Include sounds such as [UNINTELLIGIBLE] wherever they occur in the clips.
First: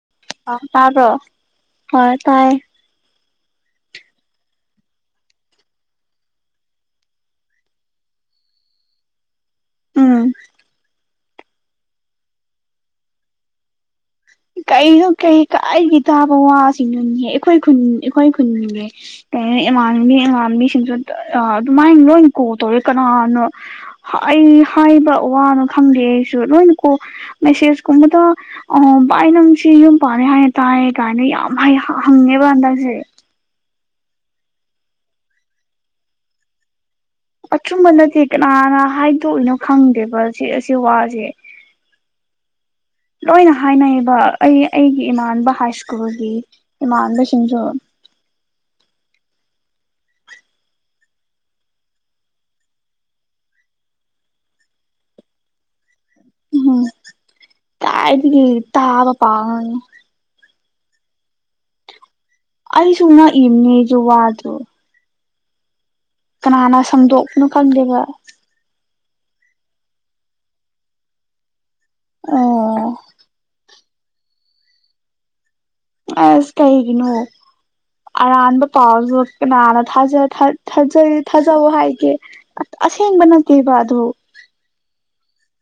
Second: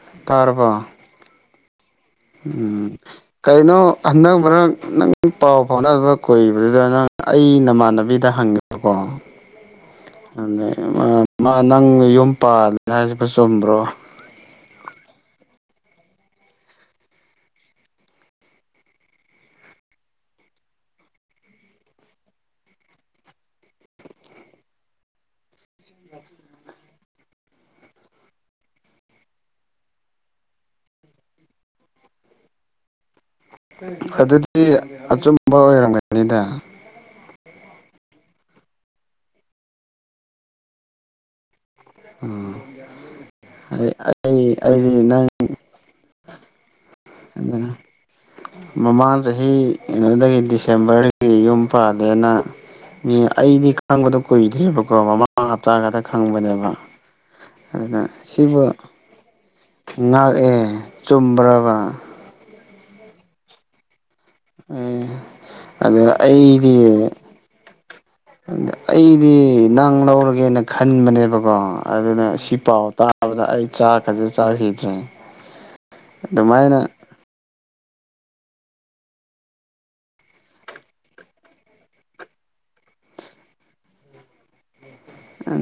ꯑ ꯑ ꯇꯔꯣ ꯍꯣꯏ ꯇꯥꯏ ꯎꯝ ꯀꯩꯅꯣ ꯍꯟꯗꯛ ꯃꯔꯛ ꯅꯪ ꯄꯥꯎ ꯐꯥꯎꯅꯅꯕ ꯀꯨꯏꯕꯗꯨꯗ ꯅꯪ ꯑꯩ ꯅꯃꯥꯟꯅꯕꯤꯗ ꯈꯪꯔꯀꯣ ꯎꯝ ꯅꯪ ꯌꯨꯝ ꯄꯥꯜꯂ ꯍꯥꯏꯁꯤꯕ ꯆꯨꯝꯕ꯭ꯔꯣ ꯀꯁꯨꯣ ꯀꯔꯤ ꯀꯥꯏꯒꯤ ꯇꯥꯕ ꯋꯥꯁꯤꯡꯅꯣꯅꯤꯍꯦ ꯑꯩꯈꯣꯏ ꯈꯨ ꯑꯩꯈꯣꯏ ꯈꯨꯟꯅꯦꯦ ꯀꯩꯅꯣ ꯏꯃꯥꯟꯕꯤ ꯏꯃꯥꯟꯕꯤꯁꯤꯡꯁꯨ ꯑꯗꯨꯃꯥꯏꯅ ꯂꯣꯏ ꯀꯣ ꯇꯧꯋꯦ ꯀꯅꯥꯅꯣ ꯑꯩ ꯍꯥꯏꯕ ꯋꯥꯅ ꯈꯪꯗꯦ ꯑꯩꯁꯨ ꯂꯣꯏꯅ ꯀꯣ ꯃꯦꯁꯦꯁ ꯀꯨꯝꯕꯗ ꯑ ꯚꯥꯏ ꯅꯨꯡꯁꯤ ꯌꯨꯝ ꯄꯥꯅꯤ ꯍꯥꯏꯌꯦ ꯇꯥꯏ ꯀꯥꯏꯅ ꯌꯥꯝ ꯍꯪꯉꯦꯕ ꯍꯟꯗꯛꯁꯦ ꯑꯗꯨꯗꯤ ꯑꯆꯨꯝꯕ ꯑꯣꯏꯔꯝꯒꯅꯤꯗ ꯑꯆꯨꯝꯕ ꯅꯠꯇꯦ ꯀꯅꯥꯅ ꯍꯥꯏꯗꯣꯛꯏꯅꯣ ꯈꯪꯗꯦꯕ ꯁꯤ ꯑꯁꯤ ꯋꯥꯁꯦ ꯎꯝ ꯂꯣꯏꯅ ꯍꯥꯏꯅꯩꯌꯦꯕ ꯑꯩ ꯑꯩꯗꯤ ꯑꯩꯒꯤ ꯅꯪ ꯏꯃꯅꯕ ꯍꯥꯏ ꯁ꯭ꯀꯨꯜꯒꯤ ꯏꯃꯥꯟꯅꯕꯁꯤꯡꯖꯨ ꯃꯃꯥꯡ ꯆꯍꯤ ꯀꯩꯅꯣꯗꯒꯤ ꯗꯤꯁꯦꯝꯕꯔꯗꯒꯤ ꯌꯨꯝ ꯄꯥꯜꯂꯦꯅ ꯃꯤ ꯑꯩꯗꯤ ꯈꯪꯕꯗꯣ ꯀꯨꯏꯗ꯭ꯔꯤꯕꯀꯣ ꯃꯃꯥꯡ ꯍꯞꯇꯥ ꯈꯛꯇ ꯈꯪꯕꯅꯦꯕ ꯎꯝ ꯑꯗ ꯀꯥꯏꯗꯒꯤ ꯁꯤꯕꯨ ꯇꯥꯕ ꯄꯥꯉꯅꯤ ꯉꯥꯛꯑꯦ ꯆꯨꯝꯕ꯭ꯔꯕ ꯑꯩꯁꯨꯨ ꯅ ꯏꯅꯤꯁꯨ ꯋꯥꯗ ꯑꯦ ꯑꯗ ꯑꯩꯗꯤ ꯁꯝꯗꯣꯛꯄꯅꯣ ꯈꯪꯗꯦꯕ ꯑꯩꯗꯤ ꯅꯪ ꯂꯧꯔꯒꯦꯅ ꯈꯟꯕꯅꯦꯕꯀꯣ ꯑꯗꯨꯅ ꯁꯤ ꯄꯥꯎ ꯑꯣ ꯇꯥꯕꯗ ꯑꯩ ꯆꯥ ꯈꯗꯤ ꯆꯥꯈꯤꯗ꯭ꯔꯦ ꯑꯁ ꯑꯗꯨꯃꯥꯏꯅ ꯀꯩꯒꯤꯅꯣ ꯑꯔꯥꯟꯕ ꯄꯥꯎꯁꯨ ꯀꯅꯥꯅ ꯊꯥꯖ ꯊꯥꯖꯩ ꯊꯥꯖꯋ ꯍꯥꯏꯒꯦꯁ ꯍꯦꯡ ꯅꯥꯇꯤꯕ ꯑꯗꯨ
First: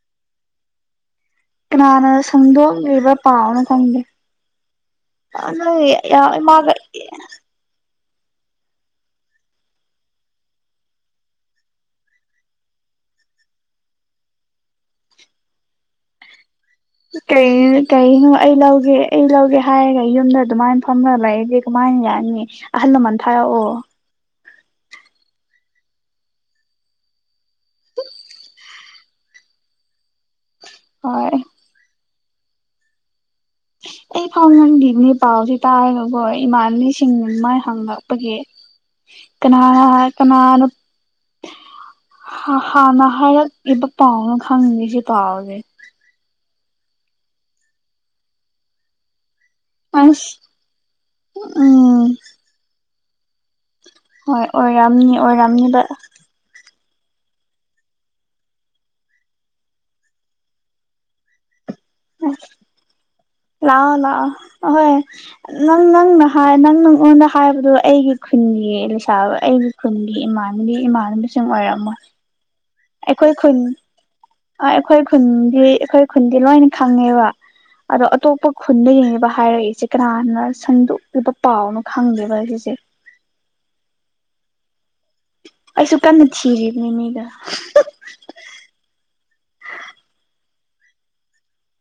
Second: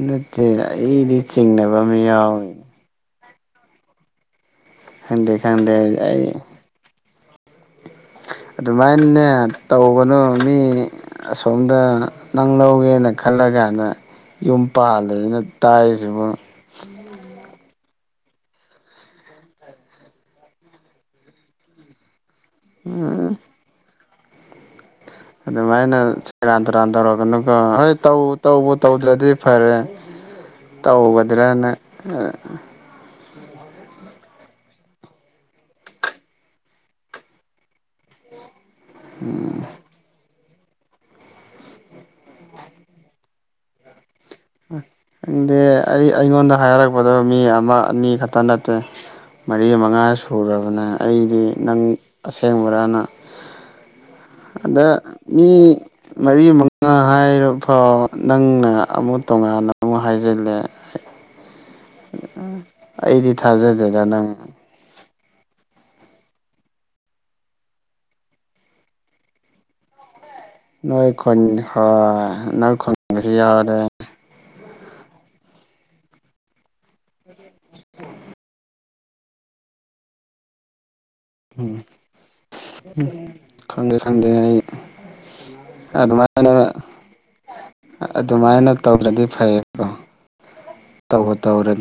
ꯅꯠꯇꯦ ꯑꯩꯗꯤ ꯆꯤꯡꯅꯕ ꯑꯃ ꯀꯅꯥꯅꯅ ꯌꯥꯎꯋꯤ ꯁꯗꯣ ꯂꯩꯕ ꯄꯥꯥꯎꯅ ꯀꯗꯦ ꯈꯪꯗꯦ ꯑ ꯈꯪꯗꯦ ꯌꯥ ꯑꯩ ꯃꯥꯒ [INAUDIBLE] ꯑꯗꯨꯃꯥꯏꯅꯦ ꯇꯧꯧꯕꯅꯨ ꯃꯤ ꯑꯁꯣꯝꯗ ꯅꯪ ꯂꯧꯒꯦꯅ ꯈꯜꯂꯒ ꯀꯥꯏꯅ ꯌꯨꯝ ꯄꯥꯜꯂꯦꯁꯤꯅ ꯇꯥꯏꯁꯤꯕꯨ ꯀꯣ ꯑꯩ ꯂꯧꯒꯦ ꯑꯩ ꯂꯧꯒꯦ ꯍꯥꯏꯔꯒ ꯌꯨꯝꯗ ꯑꯗꯨꯃꯥꯏꯅ ꯐꯝꯝꯕꯒ ꯂꯩꯒꯦ ꯀꯃꯥꯏ ꯌꯥ ꯌꯥꯅꯤ ꯑꯍꯜꯂꯃꯥꯟ ꯊꯥꯔꯛꯑꯣ ꯑꯗꯨꯃꯥꯏꯅ ꯁꯦꯔꯥꯟ ꯇꯨꯔꯥꯟ ꯇꯧꯔꯒꯅꯀ ꯍꯣꯏ ꯇꯧ ꯇꯧꯕ ꯇꯧꯗ꯭ꯔꯗꯤ ꯐꯔꯦ ꯍꯣꯏ ꯇꯧꯒꯗ꯭ꯔꯅ [UNINTELLIGIBLE] ꯑꯩ ꯐꯥꯎ ꯉꯟꯗꯤꯅꯤ ꯄꯥꯎꯁꯤ ꯇꯥꯔꯒꯀꯣ ꯏꯃꯥꯟꯕꯤꯁꯤꯡꯅ ꯃꯥꯏ ꯍꯥꯡꯪꯂꯛꯄꯒꯤ ꯀꯅꯥꯔ ꯀꯅꯥꯅꯣ ꯍꯥ ꯍꯥꯥꯟꯅ ꯍꯥꯏꯔꯛꯏꯕ ꯄꯥꯎꯅꯣ ꯈꯪꯗꯦ ꯁꯤ ꯄꯥꯎꯁꯦ ꯈꯪꯗꯦ ꯑꯩ ꯑꯩꯉꯣꯟꯗ ꯍꯥꯏꯔꯛꯄꯗꯣ ꯃꯤ ꯑꯃ ꯑꯅꯤ ꯈꯛꯇ ꯅꯠꯇꯦ ꯃꯔꯤ ꯃꯉꯥ ꯑꯁ ꯁꯨꯔꯕꯅꯦ ꯑꯩꯗꯤ ꯅꯪ ꯎꯝ ꯑꯁꯦꯡꯕꯔꯅ ꯍꯣꯏ ꯑꯗ ꯑꯣꯏꯔꯝꯅꯤ ꯃꯤ ꯑꯣꯏꯔꯝꯅꯤꯕ ꯃꯔꯤ ꯃꯛ ꯅ ꯍꯥꯏꯔ ꯐꯥꯎ ꯅꯪꯅ ꯑꯃꯨꯛ ꯇꯣꯉꯥꯟꯅ ꯑꯃꯨꯛ ꯍꯥꯏꯖꯤꯜꯂꯦ ꯑꯁ ꯑꯩꯗꯤ ꯂꯑꯣ ꯊꯥꯖꯗꯦꯗ ꯅꯪ ꯂꯑꯣ ꯑꯍꯣꯏ ꯅꯪ ꯅꯪꯅ ꯍꯥꯏ ꯅꯪ ꯅꯉꯣꯟꯗ ꯍꯥꯏꯕꯗꯨꯣ ꯑꯩꯒꯤ ꯈꯨꯟꯒꯤ ꯂꯩꯁꯥꯕ ꯑꯩꯒꯤ ꯈꯨꯟꯒꯤ ꯏꯃꯥ ꯅꯣꯏ ꯈꯨꯟ ꯏꯃꯥꯟꯅꯕꯤꯁꯤꯡ ꯑꯣꯏꯔꯝꯃꯣꯏ ꯍꯣꯏ ꯅꯣꯏ ꯈꯨꯟꯒꯁꯨ ꯑꯩꯈꯣꯏ ꯈꯨꯟ ꯌꯥꯎꯔꯦ ꯑ ꯑꯩꯈꯣꯏ ꯈꯨꯟꯗꯤ ꯑꯩꯈꯣꯏ ꯈꯨꯟꯗꯤ ꯂꯣꯏꯅ ꯈꯪꯉꯦꯕ ꯑꯗꯣ ꯑꯇꯣꯞꯄ ꯈꯨꯟꯗ ꯌꯦꯡꯉꯕ ꯍꯥꯏꯔꯛꯏꯁꯦ ꯀꯅꯥꯅ ꯁꯟꯗꯣꯛ ꯄ ꯎꯝ ꯄꯥꯎꯅꯦ ꯈꯪꯗꯔꯦꯕ ꯁꯤꯁꯦ ꯈꯪꯗꯦ ꯈꯪꯗꯦ ꯑꯩ ꯑꯩꯁꯨ ꯀꯟꯅ ꯑꯗꯨꯃꯥꯏꯅ ꯊꯤꯔꯤꯕꯅꯤ ꯃꯤꯗꯣ ꯑꯗꯨꯃꯥꯏꯅ ꯇꯧꯗ꯭ꯔꯗꯤ ꯐꯩꯌꯦ ꯀꯣ ꯇꯧꯕ ꯇꯧꯔ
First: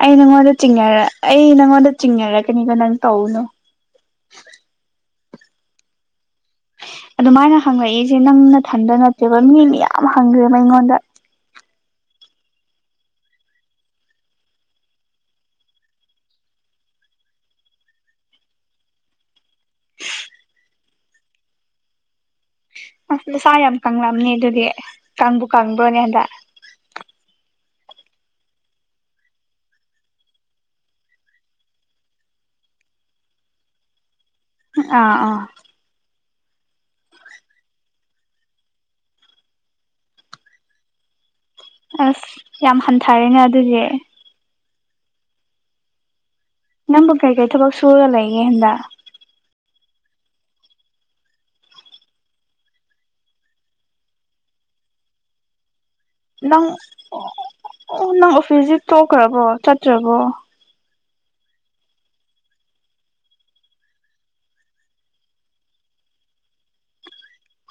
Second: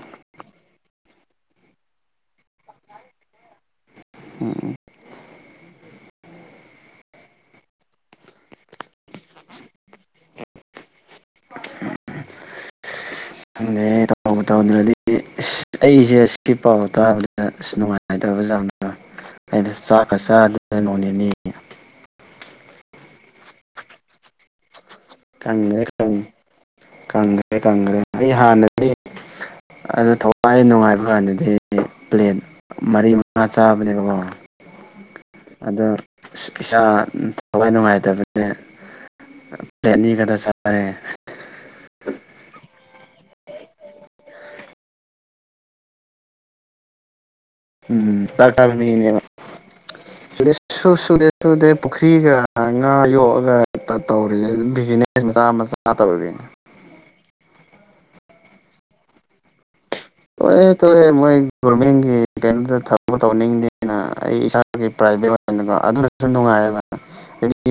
ꯑꯩ ꯅꯪꯉꯣꯟꯗ ꯆꯤꯡꯅꯔꯛ ꯑꯩ ꯅꯉꯣꯟꯗ ꯆꯤꯡꯅꯔꯛꯀꯅꯤꯀꯣ ꯅꯪ ꯇꯧꯅꯨ ꯎ ꯎꯝ [INAUDIBLE] ꯑꯗꯨꯃꯥꯏꯅ ꯍꯪꯉꯛꯏꯁꯦ ꯅꯪ ꯅꯊꯟꯗ ꯅꯠꯇꯦꯕ ꯃꯤ ꯃꯌꯥꯝ ꯍꯪꯒꯔꯦꯕ ꯑꯩꯉꯣꯟꯗ ꯇ ꯇꯧꯗ꯭ꯔꯗꯤ ꯑ ꯑꯩꯁꯦ ꯑꯀꯤ ꯄꯥꯎ ꯇꯥꯕꯗ ꯑꯁ ꯅꯨꯡꯉꯥꯏꯅ ꯇꯧ ꯩꯅ ꯆꯥꯛꯀ ꯆꯥ ꯑꯗꯨꯗ ꯅꯣꯡꯅꯦꯅꯤꯅꯤ [UNINTELLIGIBLE] ꯅꯁꯥ ꯌꯥꯝ ꯀꯪꯂꯝꯅꯤ ꯑꯗꯨꯗꯤ ꯀꯪꯕꯨ ꯀꯪ꯭ꯒꯔꯦ ꯀꯪꯕ꯭ꯔꯣꯅꯦ ꯀꯪ ꯍꯟꯗꯛ ꯀꯪ꯭ꯒꯔꯦ ꯀꯪ꯭ꯒꯔꯦ ꯑꯩ ꯍꯥꯟꯅꯗꯤ ꯑꯗꯣ ꯊꯋꯥꯏ ꯅꯨꯡꯉꯥꯏꯕ ꯀꯥꯟꯗꯗꯤ ꯄ꯭ꯂꯦꯠ ꯃꯔꯤ ꯃꯉꯥ ꯆꯥꯕꯅꯦꯕꯀꯣ ꯑꯥ ꯑꯥ ꯑꯗ ꯏꯁꯥ ꯄꯩꯁꯥ ꯊꯋꯥꯏ ꯅꯨꯡꯉꯥꯏꯇꯕꯅꯦ ꯔꯦꯠꯅꯤꯒꯗ ꯆꯔꯦ ꯑꯁ ꯌꯥꯝ ꯍꯟꯊꯔꯦꯅꯥ ꯑꯗꯨꯗꯤ ꯅꯝꯕꯨ ꯀꯩ ꯀꯩ ꯊꯥꯕꯛ ꯁꯨꯔ ꯎꯝ ꯂꯩꯒꯦ ꯆꯥꯛ ꯆꯥꯕ ꯍꯥꯟꯗꯛ ꯃꯤꯅꯦꯕ ꯁꯨ ꯁꯨꯗꯦ ꯁꯨꯗꯦ ꯄꯨꯈ꯭ꯔꯤꯒ ꯉꯥ ꯌꯣꯛꯑꯒ ꯇꯧꯔꯤ ꯕꯤꯅꯦ ꯃꯆꯥ ꯃꯆꯥ ꯇꯧꯔꯤ ꯅꯪ ꯑꯣ ꯅꯪ ꯑꯣꯐꯤꯁꯁꯤꯦ ꯇꯈ꯭ꯔꯕꯣ ꯆꯠꯇ꯭ꯔꯕꯣ ꯇꯑꯦ ꯃꯣꯏ ꯒꯣꯔꯃꯦꯟꯒꯤ ꯀꯩꯅꯣꯗ ꯊꯕꯛ ꯇꯧꯅꯤꯡꯗꯦꯅ ꯑꯩ ꯏꯁꯥꯒꯤ ꯄ꯭ꯔꯥꯏꯚꯦꯠ ꯑꯣꯏꯅ ꯑꯣꯏꯅꯀꯣ ꯑꯗꯨꯗꯁꯨ ꯅꯨꯡꯉꯥꯏꯌꯦꯕ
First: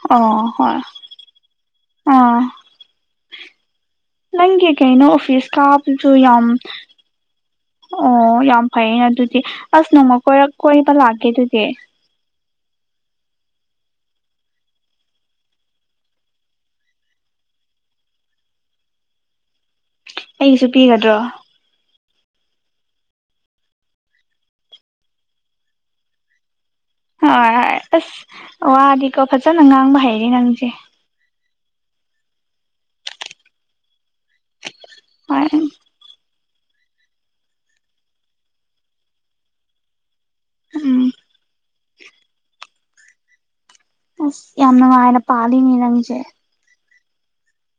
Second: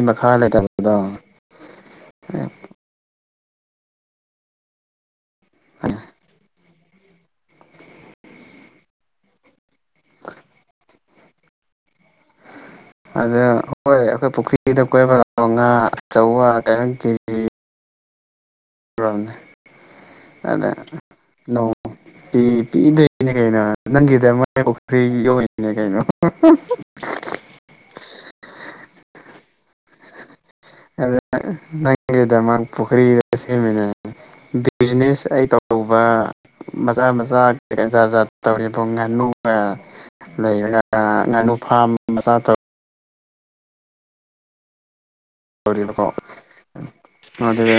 ꯃꯈꯥ ꯑꯣ ꯍꯣꯏ ꯂꯩꯇꯕꯗ ꯑꯥ ꯅꯪꯒꯤ ꯀꯩꯅꯣ ꯑꯣꯐꯤꯁ ꯀꯕꯗꯨ ꯌꯥꯝ ꯑꯣ ꯌꯥꯝ ꯐꯩꯌꯦꯅ ꯑꯗꯨꯗꯤ ꯑꯁ ꯅꯣꯡꯃ ꯀꯣꯏꯔꯛ ꯀꯣꯏꯕ ꯂꯥꯛꯀꯦ ꯑꯗꯨꯗꯤ ꯑꯗꯨ ꯍꯣꯏ ꯑꯩꯈꯣꯏ ꯄꯨꯈ꯭ꯔꯤꯗ ꯀꯣꯏꯕ ꯂꯥꯛꯑꯣ ꯉꯥ ꯑꯆꯥꯎꯕ [UNINTELLIGIBLE] ꯀꯦꯖꯤ [UNINTELLIGIBLE] ꯑꯩꯒꯤꯁꯨ ꯑꯗ ꯄꯤꯒꯗ꯭ꯔꯣ ꯅꯣ ꯄꯤ ꯄꯤꯗꯣꯏꯅꯦ ꯀꯩꯅꯣ ꯅꯪꯒꯤꯗ ꯃ ꯄꯨꯈ꯭ꯔꯤ ꯌꯧꯏꯅꯦ ꯀꯩꯅꯣ ꯍꯣꯏ ꯍꯣꯏ ꯑꯁ ꯋꯥꯗꯤꯀꯣ ꯐꯖꯅ ꯉꯥꯡꯕ ꯍꯩꯔꯦ ꯅꯪꯁꯦ ꯑꯗꯨꯗ ꯅꯪꯒꯤꯗꯃꯛ ꯄꯨꯈ꯭ꯔꯤꯗ ꯁꯦꯝꯃꯤꯟꯅ ꯕꯤꯖꯤꯅꯦꯁ ꯑꯩ ꯍꯣꯏ ꯇꯧꯕ ꯃꯆꯥ ꯃꯆꯥ ꯖꯥꯠ ꯖꯥꯠ ꯇꯧꯔꯦꯕ ꯉꯥꯅꯨ [UNINTELLIGIBLE] ꯂꯩꯔ ꯎꯝ ꯉꯥꯅꯨ ꯐꯥꯝ ꯃꯆꯥ ꯇꯧ ꯑꯁ ꯌꯥꯝ ꯅꯨꯡꯉꯥꯏꯅ ꯄꯥꯂꯤ ꯇꯧꯔꯤꯕꯀꯣ ꯃꯤꯅꯪꯁꯦ ꯑꯗꯨꯗ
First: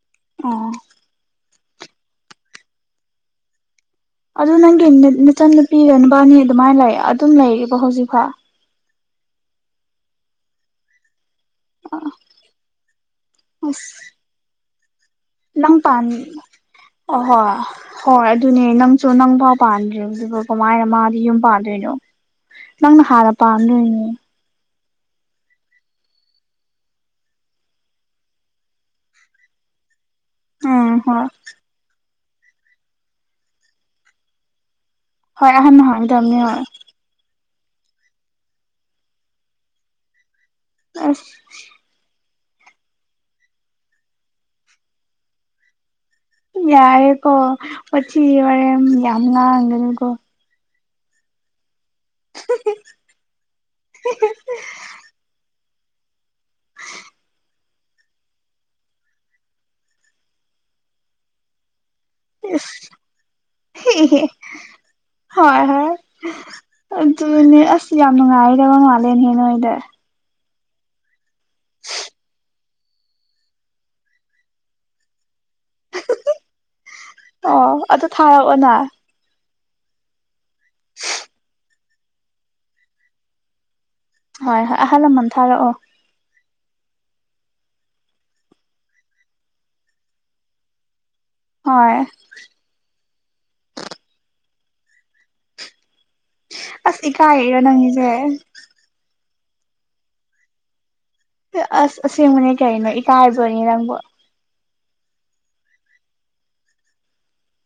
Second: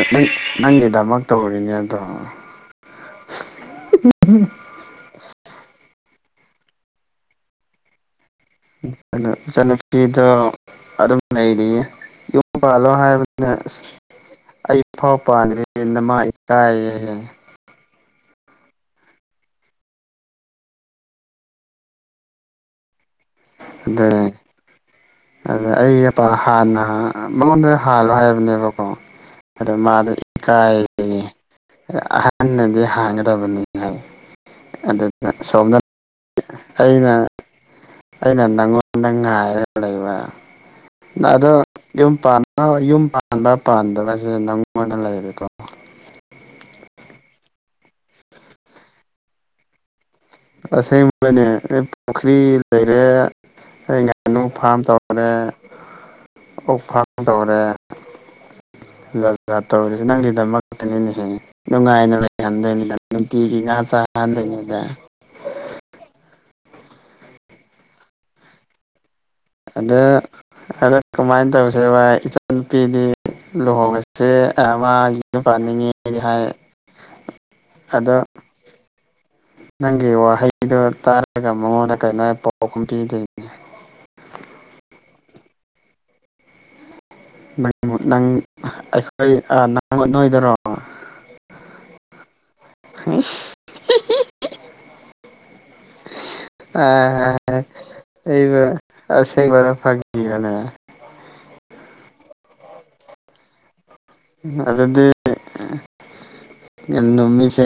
ꯅꯪꯒꯤꯗꯃꯛ ꯇꯧꯔꯤꯅꯦ ꯑꯗꯣ ꯑꯗꯨ ꯅꯪꯒꯤ ꯅꯆ ꯅꯨꯄꯤꯒ ꯅꯨꯄꯥꯅꯤ ꯑꯗꯨꯃꯥꯏꯅ ꯂꯩ ꯑꯗꯨꯝ ꯂꯩꯔꯤꯕꯣ ꯍꯧꯖꯤꯛꯐꯥꯎ ꯏꯆꯟꯅꯨꯄꯤꯗꯣ ꯑꯗꯨꯝ ꯂꯩꯔꯤꯌꯦ ꯌꯨꯝ ꯄꯥꯜꯂꯣ ꯍꯥꯏꯕꯅ ꯑꯁ ꯑꯩ ꯐꯥꯎ ꯄꯥꯈꯦ ꯅꯪ ꯄꯥꯟ ꯅꯃꯥ ꯏꯀꯥꯏꯌꯦ ꯑꯍꯣꯏ ꯍꯣꯏ ꯑꯗꯨꯅꯦ ꯅꯪꯁꯨ ꯅꯪ ꯄꯥꯎ ꯄꯥꯟꯗ꯭ꯔꯤꯕꯗꯨ ꯀꯃꯥꯏꯅ ꯃꯥꯗꯤ ꯌꯨꯝ ꯄꯥꯟꯗꯣꯏꯅꯣ ꯅꯪꯅ ꯍꯥꯟꯅ ꯄꯥꯝꯗꯣꯏꯅꯦ ꯑꯗꯨꯅꯦ ꯑꯗ ꯑꯩ ꯑ ꯍꯥꯟꯅ ꯃꯉꯣꯟꯗ ꯍꯥꯜꯂꯣ ꯍꯥꯏꯕꯅꯦꯕꯀꯣ ꯑꯗꯣ ꯃꯥꯗ ꯀꯥꯏ ꯎꯝ ꯍꯣꯏ ꯑꯍꯟꯅꯗꯤ ꯍꯥꯡꯒꯗꯕꯅꯤ ꯍꯥꯏ ꯑꯗꯨꯗꯨꯅ ꯍꯣꯏ ꯁꯣꯝꯗ ꯑꯍꯟꯅ ꯍꯥꯡꯒꯗꯕꯅꯤ ꯍꯣꯏ ꯑꯩꯅ ꯑꯉꯣꯥꯏꯔ ꯂꯩꯕ ꯑꯁ ꯑꯗ ꯌꯨꯝ ꯄꯥꯟ ꯌꯨꯝ ꯄꯥꯟꯕ ꯄꯥꯟꯗꯕꯁꯦ ꯅꯪꯉꯣꯟꯗ ꯂꯩꯔꯦꯀꯣ ꯌꯥꯔꯦ ꯀꯣ ꯄ ꯋꯥꯔꯦ ꯌꯥꯝ ꯉꯒꯦꯅꯤ ꯀꯣ ꯑꯁꯦꯡꯕꯅꯦ ꯑꯩ ꯄꯨꯈ꯭ꯔꯤ ꯂꯩꯔꯦ ꯑꯩ ꯉꯥꯅꯨ ꯐꯥꯝ ꯇꯧꯔꯦ ꯑꯣꯐꯐꯥꯜ ꯇꯧꯔ ꯖꯥꯖꯥ ꯇꯧꯔꯤꯁꯦ ꯅꯪꯒꯤꯗꯃꯛꯇꯅꯤꯅ ꯍꯦꯉꯤ ꯅꯨꯡꯉꯥꯏꯅ ꯂꯩꯍꯟꯗꯣꯏꯅꯤꯗ ꯅꯨꯡꯇꯤꯒꯤ ꯉꯥ ꯆꯥꯍꯟꯗꯣꯏꯅꯤꯗ ꯍꯣꯏ ꯍꯣꯏ ꯑꯗꯨꯅꯦ ꯑꯁ ꯌꯥꯝ ꯅꯨꯡꯉꯥꯏꯗꯕ ꯃꯥꯜꯂꯦ ꯦꯟꯅꯣꯣꯏꯗ ꯑꯗꯣ ꯀꯃꯥꯏꯅ ꯇꯧꯁꯦ ꯚ ꯏꯆꯟꯅꯨꯄꯤꯗꯤ ꯂꯨꯍꯣꯡꯕꯁꯦ ꯄꯥꯅꯤꯡꯉꯦ ꯍꯥꯏ ꯑꯣ ꯑꯗꯨ ꯑꯗꯣ ꯊꯥꯔꯛꯑꯣꯅ ꯅꯪꯒꯤ ꯋꯥꯍꯩꯗꯨꯣ ꯇꯥꯔꯒ ꯃꯉꯣꯟꯗ ꯀꯩꯅꯣ ꯄꯥꯎꯒꯨꯝ ꯄꯤꯗꯣꯏꯅꯦ ꯍꯣꯏ ꯑꯍꯜ ꯂꯃꯟ ꯊꯥꯔꯛꯑꯣ ꯅꯪ ꯅꯪ ꯑꯩꯈꯣꯏ ꯅꯪ ꯅꯣꯏꯗꯔꯣ ꯍꯣꯏ ꯍ ꯑ ꯑꯁ ꯏꯀꯥꯏꯔꯤꯔꯣ ꯅꯪꯒꯤꯁꯦ ꯑꯩꯕꯨ ꯔꯦ ꯐꯒꯤꯔꯅꯦ ꯑꯁ ꯑꯁꯦꯡꯕꯅꯦ ꯀꯅꯣ ꯏꯀꯥꯏꯗꯅꯦ ꯅꯪꯕꯨ ꯑꯗꯤ ꯅꯨꯃꯤꯠꯁꯦ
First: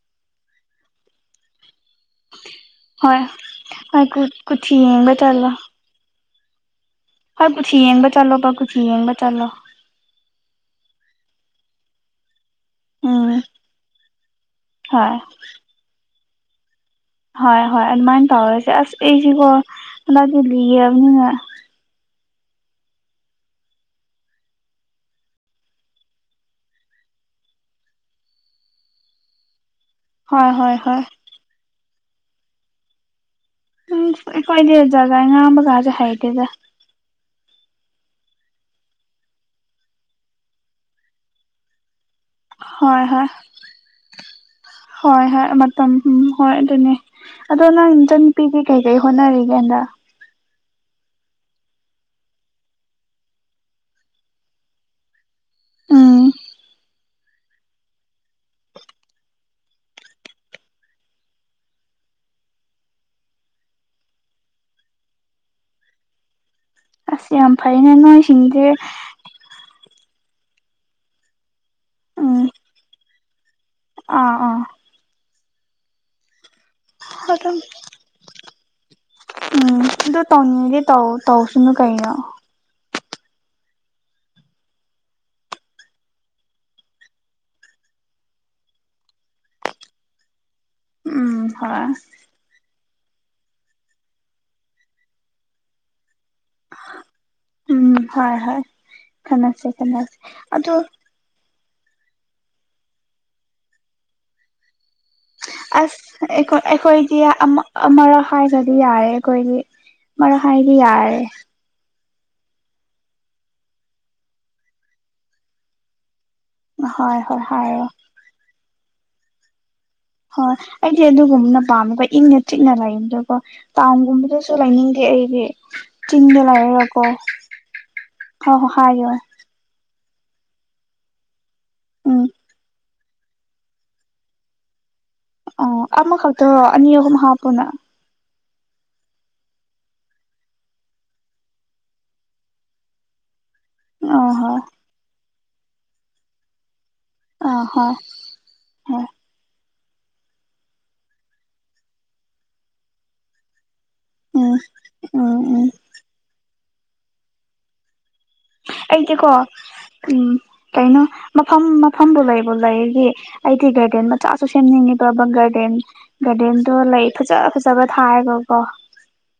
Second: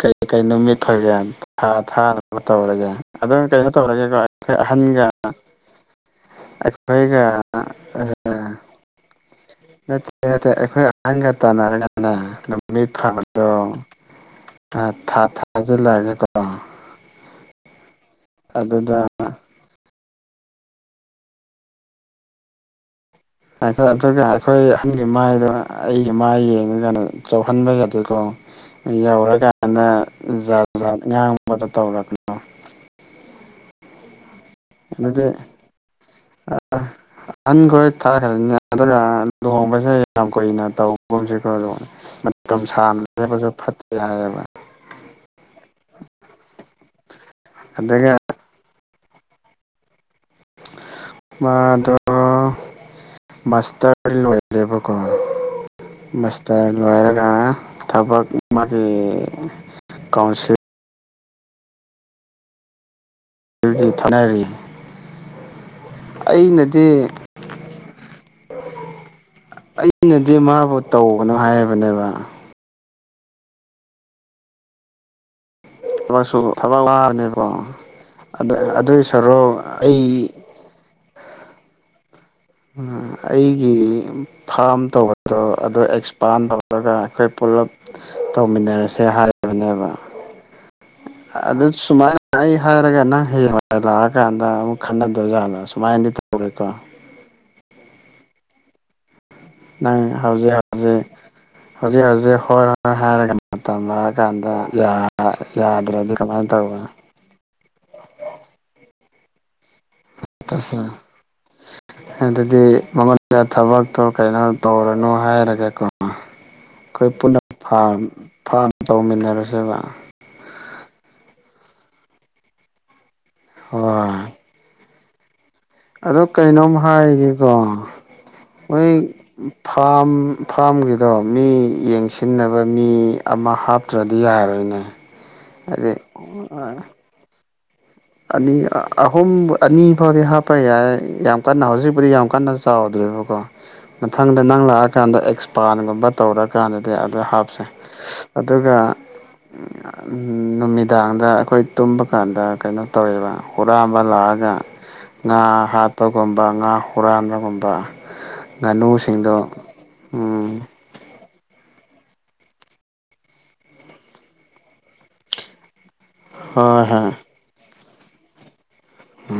ꯀꯩꯀꯩ ꯅꯨꯃꯤꯠ ꯐꯒꯦ ꯊꯥ ꯊꯥꯅ ꯇꯧꯔꯒꯦ ꯍꯣꯏ ꯑꯗꯨ ꯀꯩꯅꯣ ꯍꯣꯏ ꯇꯧꯔꯒꯦꯀꯣ ꯑꯩꯈꯣꯏ ꯀꯨꯊꯤ ꯑꯍꯟꯒ ꯌꯦꯡꯕ ꯆꯠꯂꯣ ꯀꯩꯒ ꯍꯣꯏ ꯀꯨꯊꯤ ꯌꯦꯡꯕ ꯆꯠꯂꯣꯕ ꯀꯨꯊꯤ ꯌꯦꯡꯕ ꯆꯠꯂꯣ ꯅ ꯍꯪ ꯇ ꯅꯔꯅ ꯃꯤ ꯎꯝ ꯐꯕꯗꯣ ꯍꯣꯏ ꯊꯥ ꯊꯥꯖꯤꯜꯂꯛꯑꯒꯦꯀꯣ ꯍꯣꯏ ꯍꯣꯏ ꯑꯗꯨꯃꯥꯏꯅ ꯇꯧꯔꯁꯦ ꯑꯁ ꯑꯩꯁꯤꯕꯣ ꯍꯟꯗꯗꯤ ꯂꯤꯌꯦꯕꯅꯤꯅ ꯑꯗꯨꯒ ꯑꯩꯈꯣꯏ ꯑꯍꯟꯒꯤ ꯃꯥꯏꯗꯣ ꯑꯩꯒꯤ ꯃꯥꯏ ꯌꯦꯡꯉꯒꯥꯟꯗ ꯆꯥꯎꯍꯟꯕ ꯌꯥꯗꯦꯀꯣ ꯑ ꯌꯥꯎꯔꯒ ꯅ ꯍꯣꯏ ꯍꯣꯏ ꯖꯥꯠꯖꯥꯠ ꯍꯣꯏ ꯉꯥꯡꯕꯗ ꯇꯧꯔꯛꯅꯨ ꯎꯝ ꯑꯩꯈꯣꯏꯗꯤ ꯖꯒꯥ ꯑꯗꯤ ꯉꯥꯡꯕꯒꯁꯦ ꯍꯩꯇꯦꯗ ꯑ ꯑꯟ ꯈꯔ ꯊꯥ ꯈꯔꯅꯤ ꯑꯗꯨꯒ ꯂꯨꯍꯣꯡꯕꯁꯦ ꯌꯥꯝ ꯀꯨꯏꯅ ꯇꯧꯕꯒꯨꯝꯁꯀꯣꯨ ꯍ ꯍ ꯍꯥꯏꯌꯦꯕ ꯍ ꯍ ꯍꯣꯏ ꯑꯗꯨꯅꯦ ꯑꯗꯣ ꯅꯪ ꯑꯗꯨꯒ ꯏꯟꯇꯔ ꯅꯨꯄꯤꯒ ꯀꯩꯀꯩ ꯍꯣꯠꯅꯔꯤꯒꯦꯗ ꯃꯥꯗ ꯃꯥꯁꯇꯔ ꯎꯝ ꯂꯣꯏꯔꯦꯕꯀꯣꯁꯇꯔ ꯂꯣꯏꯔ ꯊꯕꯛ ꯃꯥꯒꯤ ꯀꯥꯎꯟꯁꯤꯜ ꯔꯤ ꯑꯩꯅꯗꯤ ꯑꯁꯤꯁ ꯌꯥꯝ ꯐꯥꯏꯅꯦ ꯅꯣꯏ ꯁꯤꯗꯦ ꯑꯩꯅꯗꯤ ꯃꯥꯕꯨ ꯇꯧꯕꯅꯣ ꯍꯥꯏꯕꯅꯦꯕ ꯎꯝ ꯑꯥ ꯑꯥ ꯑꯥꯏ ꯁ ꯊꯕꯛ ꯋꯥꯕꯅꯦꯀꯣ ꯑꯗꯨꯝ ꯑꯗꯨꯏ ꯁꯔꯨꯛ ꯑꯩ ꯇꯧꯁ ꯀꯩꯩꯅ ꯑꯩꯒꯤ ꯐꯥꯝ ꯇꯧꯕꯗꯣ ꯑꯗꯨꯗ ꯑꯦꯛꯁꯄꯥꯟ ꯇꯧꯔꯒ ꯑꯩꯈꯣꯏ ꯄꯨꯂꯞ ꯇꯧꯃꯤꯟꯅꯔꯁꯦ ꯍꯥꯏꯔꯤꯕꯅꯦꯕ [INAUDIBLE] ꯑꯗꯨ ꯍꯣꯏ ꯁꯨꯃꯥꯏꯅ ꯑꯩ ꯍꯥꯏꯔꯒ ꯪ ꯍ ꯂꯥꯛꯑꯀꯥꯟꯗ ꯑꯃꯨꯛ ꯈꯟꯅꯗꯧꯖꯥꯠꯂꯣ ꯁꯨꯃꯥꯏꯅꯗꯤ ꯇꯧꯔꯦꯀꯣ ꯎꯝ ꯍꯣꯏ ꯍꯣꯏ ꯀꯁꯦ ꯅꯪ ꯀꯅꯁꯦ ꯍꯧꯖꯤꯛ ꯑꯗꯨꯗꯣ ꯍꯧꯖꯤꯛ ꯍꯧꯖꯤꯛ ꯍꯧꯖꯤꯛ ꯍꯣꯏ ꯍꯣꯏ ꯍꯥꯏꯔꯒ ꯇꯝꯂꯑ ꯀꯥꯟꯗ ꯌꯥ ꯑꯁ ꯑꯩꯣꯏ ꯑꯩꯈꯣꯏꯗꯤ ꯑꯃ ꯑꯃꯔ ꯍꯥꯏꯥꯏ ꯍꯥꯏ ꯌꯥꯔꯦ ꯑꯩꯣꯏꯗꯤ ꯃꯔ ꯍꯥꯏꯔꯤ ꯇꯁꯦꯡ ꯌꯥꯔꯦ ꯑꯗꯨꯗꯤ ꯃꯉꯣꯟꯗ ꯊꯕꯛꯇꯣ ꯀꯩꯅꯣ ꯇꯧꯔꯅꯨ ꯍꯥꯏꯔꯒꯦ ꯀꯣꯃ ꯑꯩꯈꯣꯏ ꯍꯣꯏ ꯄꯨꯟꯅ ꯍꯣꯏ ꯍꯥꯏꯔꯣ ꯐꯥ ꯇꯧꯃꯤꯟꯅꯔꯁꯦꯕ ꯍꯣꯏ ꯑꯩꯗꯤ ꯑꯗꯨꯒꯨꯝꯕꯅ ꯄꯥꯝꯃꯦꯀꯣ ꯏꯪꯅ ꯆꯤꯛꯅ ꯂꯩ ꯑꯗꯨꯒꯀꯣ ꯇꯥꯎꯟꯒꯨꯝꯕꯗꯁꯨ ꯂꯩꯅꯤ ꯑꯣ ꯎ ꯑ ꯀꯩꯅꯣꯝ ꯍꯥꯏꯒꯀꯣ ꯍꯣꯏ ꯍꯣꯏ ꯃꯣꯏ ꯍꯥꯏꯌꯣ ꯐꯥꯔꯝ ꯐꯥꯝꯒꯤꯗꯣ ꯃꯤ ꯎꯝ ꯌꯦꯡꯁꯤꯟꯅꯕ ꯃꯤ ꯑꯃ ꯍꯥꯞꯇ꯭ꯔꯗꯤ ꯌꯥꯔꯣꯏꯅꯦ ꯑꯣ ꯍꯥꯏꯗꯤ ꯑꯃꯃ ꯈꯛꯇ ꯑꯅꯤ ꯑꯍꯨꯝ ꯍꯥꯞꯄꯅ ꯑꯅꯤ ꯑꯍꯨꯝ ꯑꯅꯤ ꯐꯥꯎꯗꯤ ꯍꯥꯞꯄ ꯌꯥꯏ ꯌꯥꯝ ꯀꯟꯅ ꯍꯧꯖꯤꯛꯄꯨꯗꯤ ꯌꯥꯝ ꯀꯟꯅ ꯆꯥꯎꯗ꯭ꯔꯦꯕꯀꯣ ꯑ ꯃꯊꯪꯗ ꯍꯣꯏ ꯅꯪ ꯂꯥꯛꯑꯀꯥꯟꯗ ꯑꯦꯛꯁꯄꯥꯟꯒꯨꯝꯕ ꯇꯧꯔꯀꯥꯟꯗ ꯗꯤ ꯑꯗꯨ ꯑ ꯍꯥꯞꯁꯦ ꯍꯣꯏ ꯑꯗꯨꯒ ꯍꯣꯏ ꯅꯨꯃꯤꯗꯥꯡꯗ ꯑꯩꯈꯣꯏ ꯇꯨꯝꯕ ꯀꯥꯟꯗ ꯀꯩꯅꯣ ꯇꯧꯋꯦꯕ ꯍꯨꯔꯥꯟꯕ ꯂꯥꯛꯑꯒ ꯎꯝ ꯉꯥ ꯎꯝ ꯎꯝ ꯍꯥꯠꯄꯒꯨꯝꯕ ꯉꯥ ꯍꯨꯔꯥꯟꯕꯒꯨꯝꯕ ꯑꯩꯗꯤꯀꯣ ꯉꯥꯅꯨꯁꯤꯡꯗꯣ ꯎꯝ ꯀꯩꯅꯣ ꯃꯐꯝ ꯃꯐꯝꯗꯨ ꯂꯩꯕꯨ ꯂꯩꯒꯤ ꯑꯩꯗꯤ ꯒꯥꯔꯗꯦꯟ ꯃꯆꯥꯁꯨ ꯁꯦꯝꯅꯤꯡꯉꯤ ꯄ꯭ꯔꯕ ꯒꯥꯔꯗꯦꯟ ꯒꯥꯔꯗꯦꯟꯗꯣ ꯍꯣꯏ ꯂꯩ ꯐꯖ ꯐꯖꯕ ꯊꯥꯏꯔꯒ ꯀꯣ ꯎ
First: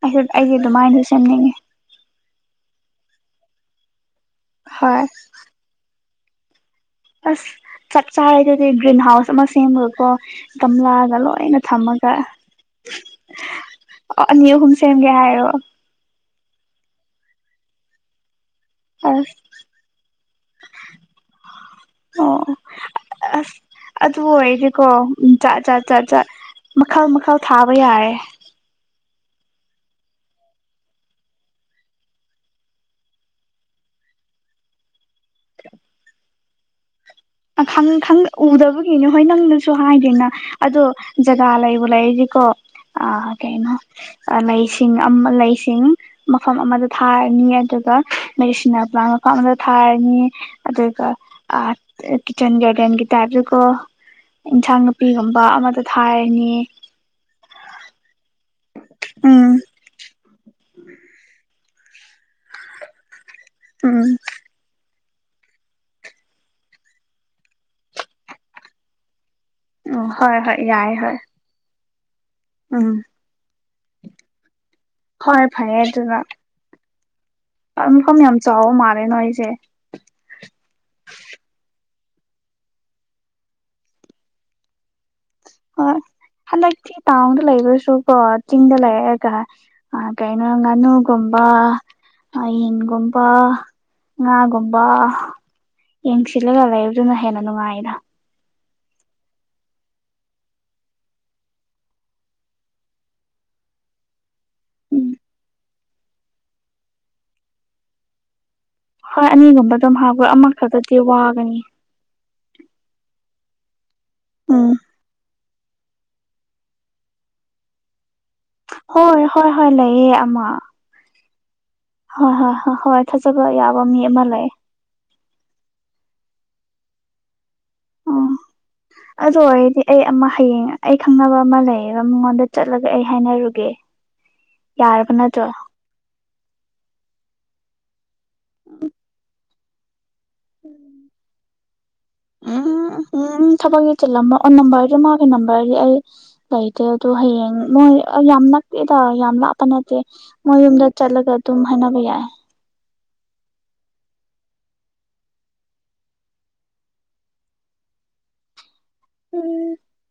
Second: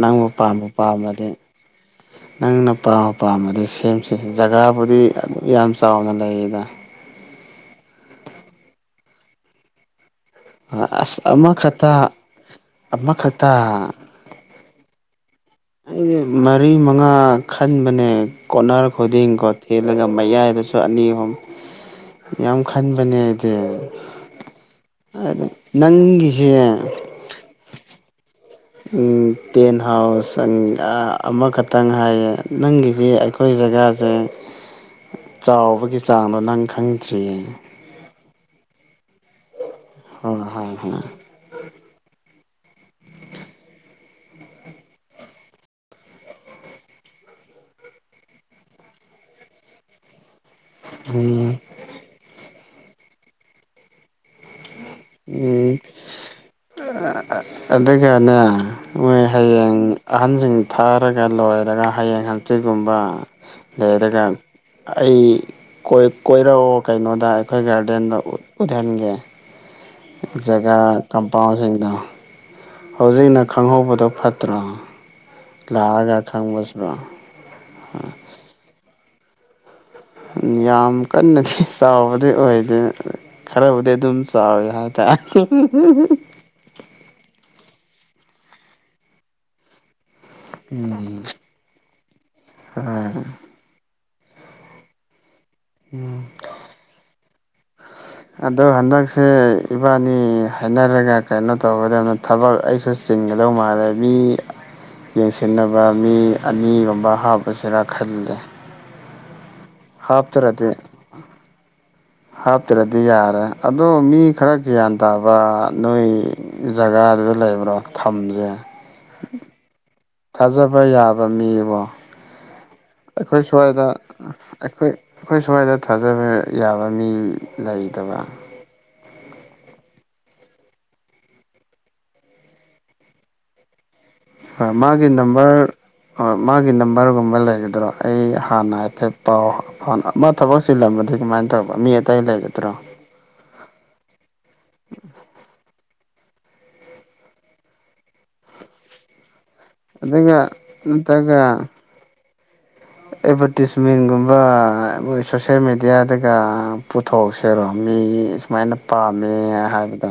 ꯅꯪꯕꯨ ꯄꯥꯝꯕ ꯑꯗꯨꯃꯥꯏꯅꯁꯨ ꯄꯥꯝꯃꯗꯤ ꯁꯦꯝꯅꯤꯡꯉꯦ ꯅꯪꯅ ꯄꯥ ꯑꯄꯥꯝꯕꯗꯤ ꯁꯦꯝꯁ ꯍꯣꯏ ꯖꯒꯥꯕꯨꯗꯤ ꯑꯗꯨꯛ ꯌꯥꯝ ꯆꯥꯎꯅ ꯂꯩꯌꯦꯗ ꯑꯁ ꯆꯞ ꯆꯥꯔꯦꯗꯨꯗꯤ ꯒ꯭ꯔꯤꯟ ꯍꯥꯎꯁ ꯑꯃ ꯁꯦꯝꯕꯀꯣ ꯒꯝꯂꯥꯒ ꯑꯁ ꯂꯣꯏꯅ ꯑꯃꯈꯛꯇ ꯊꯝꯃꯒ ꯑꯃꯈꯛꯇ ꯑꯅꯤ ꯑꯍꯨꯝ ꯁꯦꯝꯒꯦ ꯍꯥꯏꯔꯣ ꯑꯩꯗꯤ ꯃꯔꯤ ꯃꯉꯥ ꯈꯟꯕꯅꯦ ꯀꯣꯅꯔ ꯑꯁ ꯈꯨꯗꯤꯡꯀꯣ ꯊꯦꯜꯂꯒ ꯃꯌꯥꯏꯗꯁꯨ ꯑꯅꯤ ꯑꯍꯨꯝ ꯑꯣ ꯌꯥꯝ ꯈꯟꯕꯅꯦꯗꯤ ꯑꯁ ꯑꯗꯨ ꯑꯣꯏꯔꯗꯤꯀꯣ ꯖꯥꯠ ꯖꯥꯠ ꯖꯥꯠ ꯖꯥꯠ ꯅꯪꯒꯤꯁꯦ ꯃꯈꯜ ꯃꯈꯜ ꯊꯥꯕ ꯌꯥꯔꯦ ꯇꯦꯟ ꯍꯥꯎꯁ ꯑꯃꯈꯛꯇꯪ ꯍꯥꯏꯌꯦ ꯅꯪꯒꯤꯁꯤ ꯑꯩꯈꯣꯏꯖ ꯑꯗꯨꯒꯖꯥꯁꯦ [INAUDIBLE] ꯆꯥꯎꯕꯒꯤ ꯆꯥꯡꯗꯣ ꯅꯪ ꯈꯪ ꯑ ꯈꯪ ꯈꯪ ꯎꯗꯕ ꯏꯅꯦ ꯍꯣꯏ ꯅꯪꯅꯁꯨ ꯍꯥꯏꯗꯦꯅ ꯍꯣꯏ ꯍꯣꯏ ꯑꯗꯣ ꯍꯣꯏ ꯖꯒꯥ ꯂꯩꯕ ꯂꯩꯔꯤꯁꯤꯀꯣ ꯑ ꯀꯩꯅꯣ ꯂꯩꯁꯤꯡ ꯂꯩꯁꯤꯡ ꯃꯐꯝ ꯑꯃꯗ ꯊꯥꯔꯅꯤ ꯑꯗꯨꯒ ꯃ ꯁꯤꯅꯥꯄ꯭ꯂꯥꯟ ꯃꯐꯝ ꯑꯃꯗ ꯊꯥꯔꯅꯤ ꯑꯗꯨꯒ ꯎꯝ ꯀꯤꯠꯆꯟ ꯒꯥꯔꯗꯦꯟꯒꯤꯇꯥ ꯑꯗꯨꯒ ꯏꯟꯁꯥꯡ ꯄꯤꯒꯨꯝꯕ ꯎꯝ ꯑꯃꯗ ꯊꯥꯔꯅꯤ ꯑꯗꯨꯒꯅꯦ ꯃꯣꯏ ꯎꯝ ꯍꯌꯦꯡ ꯑꯍꯟꯁꯤꯡ ꯊꯥꯔꯒ ꯂꯣꯏꯔꯒ ꯍꯌꯦꯡ ꯍꯪꯆꯤꯒꯨꯝꯕ ꯎꯝ ꯂꯩꯔꯒ ꯑꯩ ꯀꯣꯏꯔꯛꯑꯣ ꯀꯩꯅꯣꯗ ꯑꯩꯈꯣꯏ ꯒꯥꯔꯗꯦꯟꯗ ꯎꯠꯍꯟꯒꯦ ꯎꯝ ꯍꯣꯏ ꯍꯣꯏ ꯖꯒꯥ ꯌꯥꯏ ꯍꯣꯏ ꯀꯝꯄꯥꯎꯟꯁꯤꯡꯗꯣ ꯎꯝ ꯍꯧꯖꯤꯛꯅ ꯈꯪꯍꯧꯕꯗꯣ ꯐꯠꯇ꯭ꯔꯣ ꯍꯣꯏ ꯂꯥꯛꯑꯒ ꯈꯪꯕꯁꯕ ꯀꯝ ꯌꯥꯝ ꯆꯥꯎꯕ ꯃꯥꯜꯂꯦꯅꯣ ꯑꯩꯁꯦ ꯌꯥꯝ ꯀꯟꯅꯗꯤ ꯆꯥꯎꯕꯗꯤ ꯑꯣꯏꯗꯦ ꯈꯔꯕꯨꯗꯤ ꯑꯗꯨꯝ ꯆꯥꯎꯋꯦ ꯍꯥꯏꯇꯥꯔꯦ ꯍꯣꯏ ꯍꯟꯗꯛꯇꯤ ꯇꯥꯎꯟꯗ ꯂꯩꯕ꯭ꯔꯁꯨ ꯀꯣ ꯆꯤꯡꯗ ꯂꯩꯔꯑꯒ ꯀꯩꯅꯣ ꯎꯝ ꯉꯥꯅꯨꯒꯨꯝꯕ ꯍꯣꯏ ꯑꯌꯟꯒꯨꯝꯕ ꯉꯥꯒꯨꯝꯕ ꯎꯝ ꯌꯦꯡꯁꯤꯜꯂꯒ ꯂꯩꯕꯗꯨꯅ ꯍꯦꯟꯅ ꯅꯨꯡꯉꯥꯏꯅ ꯑꯗꯣ ꯍꯟꯗꯛꯁꯦ ꯏꯕꯥꯅꯤ ꯍꯥꯏꯅꯔꯒ ꯀꯩꯅꯣ ꯇꯧꯒꯗꯕꯅ ꯊꯕꯛ ꯑꯩꯁꯨ ꯆꯤꯡꯒꯗꯧꯕ ꯃꯥꯔꯕꯤ ꯎꯝ ꯌꯦꯡꯁꯤꯟꯅꯕ ꯃꯤ ꯑꯅꯤꯒꯨꯝꯕ ꯍꯥꯞꯄꯁꯤꯔ ꯈꯜꯂꯦ ꯍꯣꯏ ꯑꯅꯤꯒꯨꯝꯕ ꯑꯗꯨꯝ ꯍꯥꯞꯄ꯭ꯔꯣ ꯍꯥꯞꯇ꯭ꯔꯗꯤ ꯑꯃꯈꯛꯇꯗꯤ ꯋꯥꯒꯅꯤ ꯍꯥꯞꯇ꯭ꯔꯗꯤ ꯌꯥꯔꯦ ꯑꯗꯣ ꯃꯤ ꯈꯔ ꯎꯝ ꯒ꯭ꯌꯥꯟ ꯇꯥꯕ ꯅꯣꯏ ꯖꯒꯥꯗꯨꯗ ꯂꯩꯕ꯭ꯔꯣ ꯊꯝꯁꯦ ꯍꯣꯏ ꯍꯣꯏ ꯍꯣꯏ ꯂꯩꯑ ꯑꯃ ꯊꯥꯖꯕ ꯌꯥꯕ ꯃꯤꯕꯣ ꯍ ꯍꯣꯏ ꯍꯣꯏ ꯑꯩꯈꯣꯏ ꯊꯥꯖꯕ ꯌꯥꯕ ꯃꯤ ꯑꯃ ꯂꯩ ꯁ꯭ꯋꯥꯏꯗꯈꯣꯏ ꯑꯩꯈꯣꯏ ꯁ꯭ꯋꯥꯏꯗ ꯊꯥꯖꯕ ꯌꯥꯕ ꯃꯤ ꯂꯩꯇꯕ ꯎꯝ ꯑꯗꯨ ꯑꯣꯏꯔꯗꯤ ꯑꯩ ꯑꯃ ꯍꯌꯦꯡ ꯑꯩ ꯈꯪꯅꯕ ꯑꯃ ꯂꯩꯌꯦꯕ ꯃꯤꯉꯣꯟꯗ ꯆꯠꯂꯒ ꯑꯩ ꯍꯥꯏꯅꯔꯨꯒꯦ ꯍꯣꯏ ꯃꯥꯒꯤ ꯌꯥꯔꯕ ꯅꯠꯇ꯭ꯔꯣ ꯅꯝꯕꯔ ꯍꯣꯏ ꯃꯥꯒꯤ ꯅꯝꯕꯔꯒꯨꯝꯕ ꯂꯩꯒꯗ꯭ꯔꯣ ꯑꯩ ꯍꯥꯟꯅ ꯍꯥꯏꯐꯦꯠ ꯄꯥꯎ ꯐ ꯃꯥ ꯊꯕꯛ ꯆꯤꯜꯂꯝꯕꯗꯤ ꯀꯃꯥꯏꯅ ꯇꯧꯕ ꯃꯤ ꯑꯇꯩ ꯂꯩꯒꯗ꯭ꯔꯣ ꯎꯝ ꯎꯝ ꯊꯕꯛ ꯌꯦ ꯆꯤꯜꯂꯝꯃ ꯑꯣ ꯅꯝꯕꯔꯗꯤ ꯃꯥꯒꯤ ꯅꯝꯕꯔꯗꯤ ꯑꯩ ꯂꯩꯇꯦ ꯑ ꯑꯗꯨꯣ ꯍꯌꯦꯡ ꯅꯣꯏ ꯌꯥꯝꯅꯗ ꯌꯥꯝꯅ ꯀ ꯅꯠꯇꯦ ꯑꯗꯨꯒ ꯃꯣꯏ ꯌꯨꯝꯗ ꯆꯠꯂꯒ ꯑꯗꯨꯝ ꯍꯥꯏꯅꯕ ꯌꯥꯏ ꯑꯦꯠꯚꯔꯇꯤꯁꯃꯦꯟꯒꯨꯝꯕ ꯃꯣꯏ ꯁꯣꯁꯦꯜ ꯃꯦꯗꯤꯌꯥꯗꯒ ꯄꯨꯊꯣꯛꯁꯦꯔꯣꯑꯝꯃꯤ ꯑꯩ ꯁꯨꯃꯥꯏꯅ ꯄꯥꯝꯃꯦ ꯎꯝ ꯍꯥꯏꯕꯗꯣ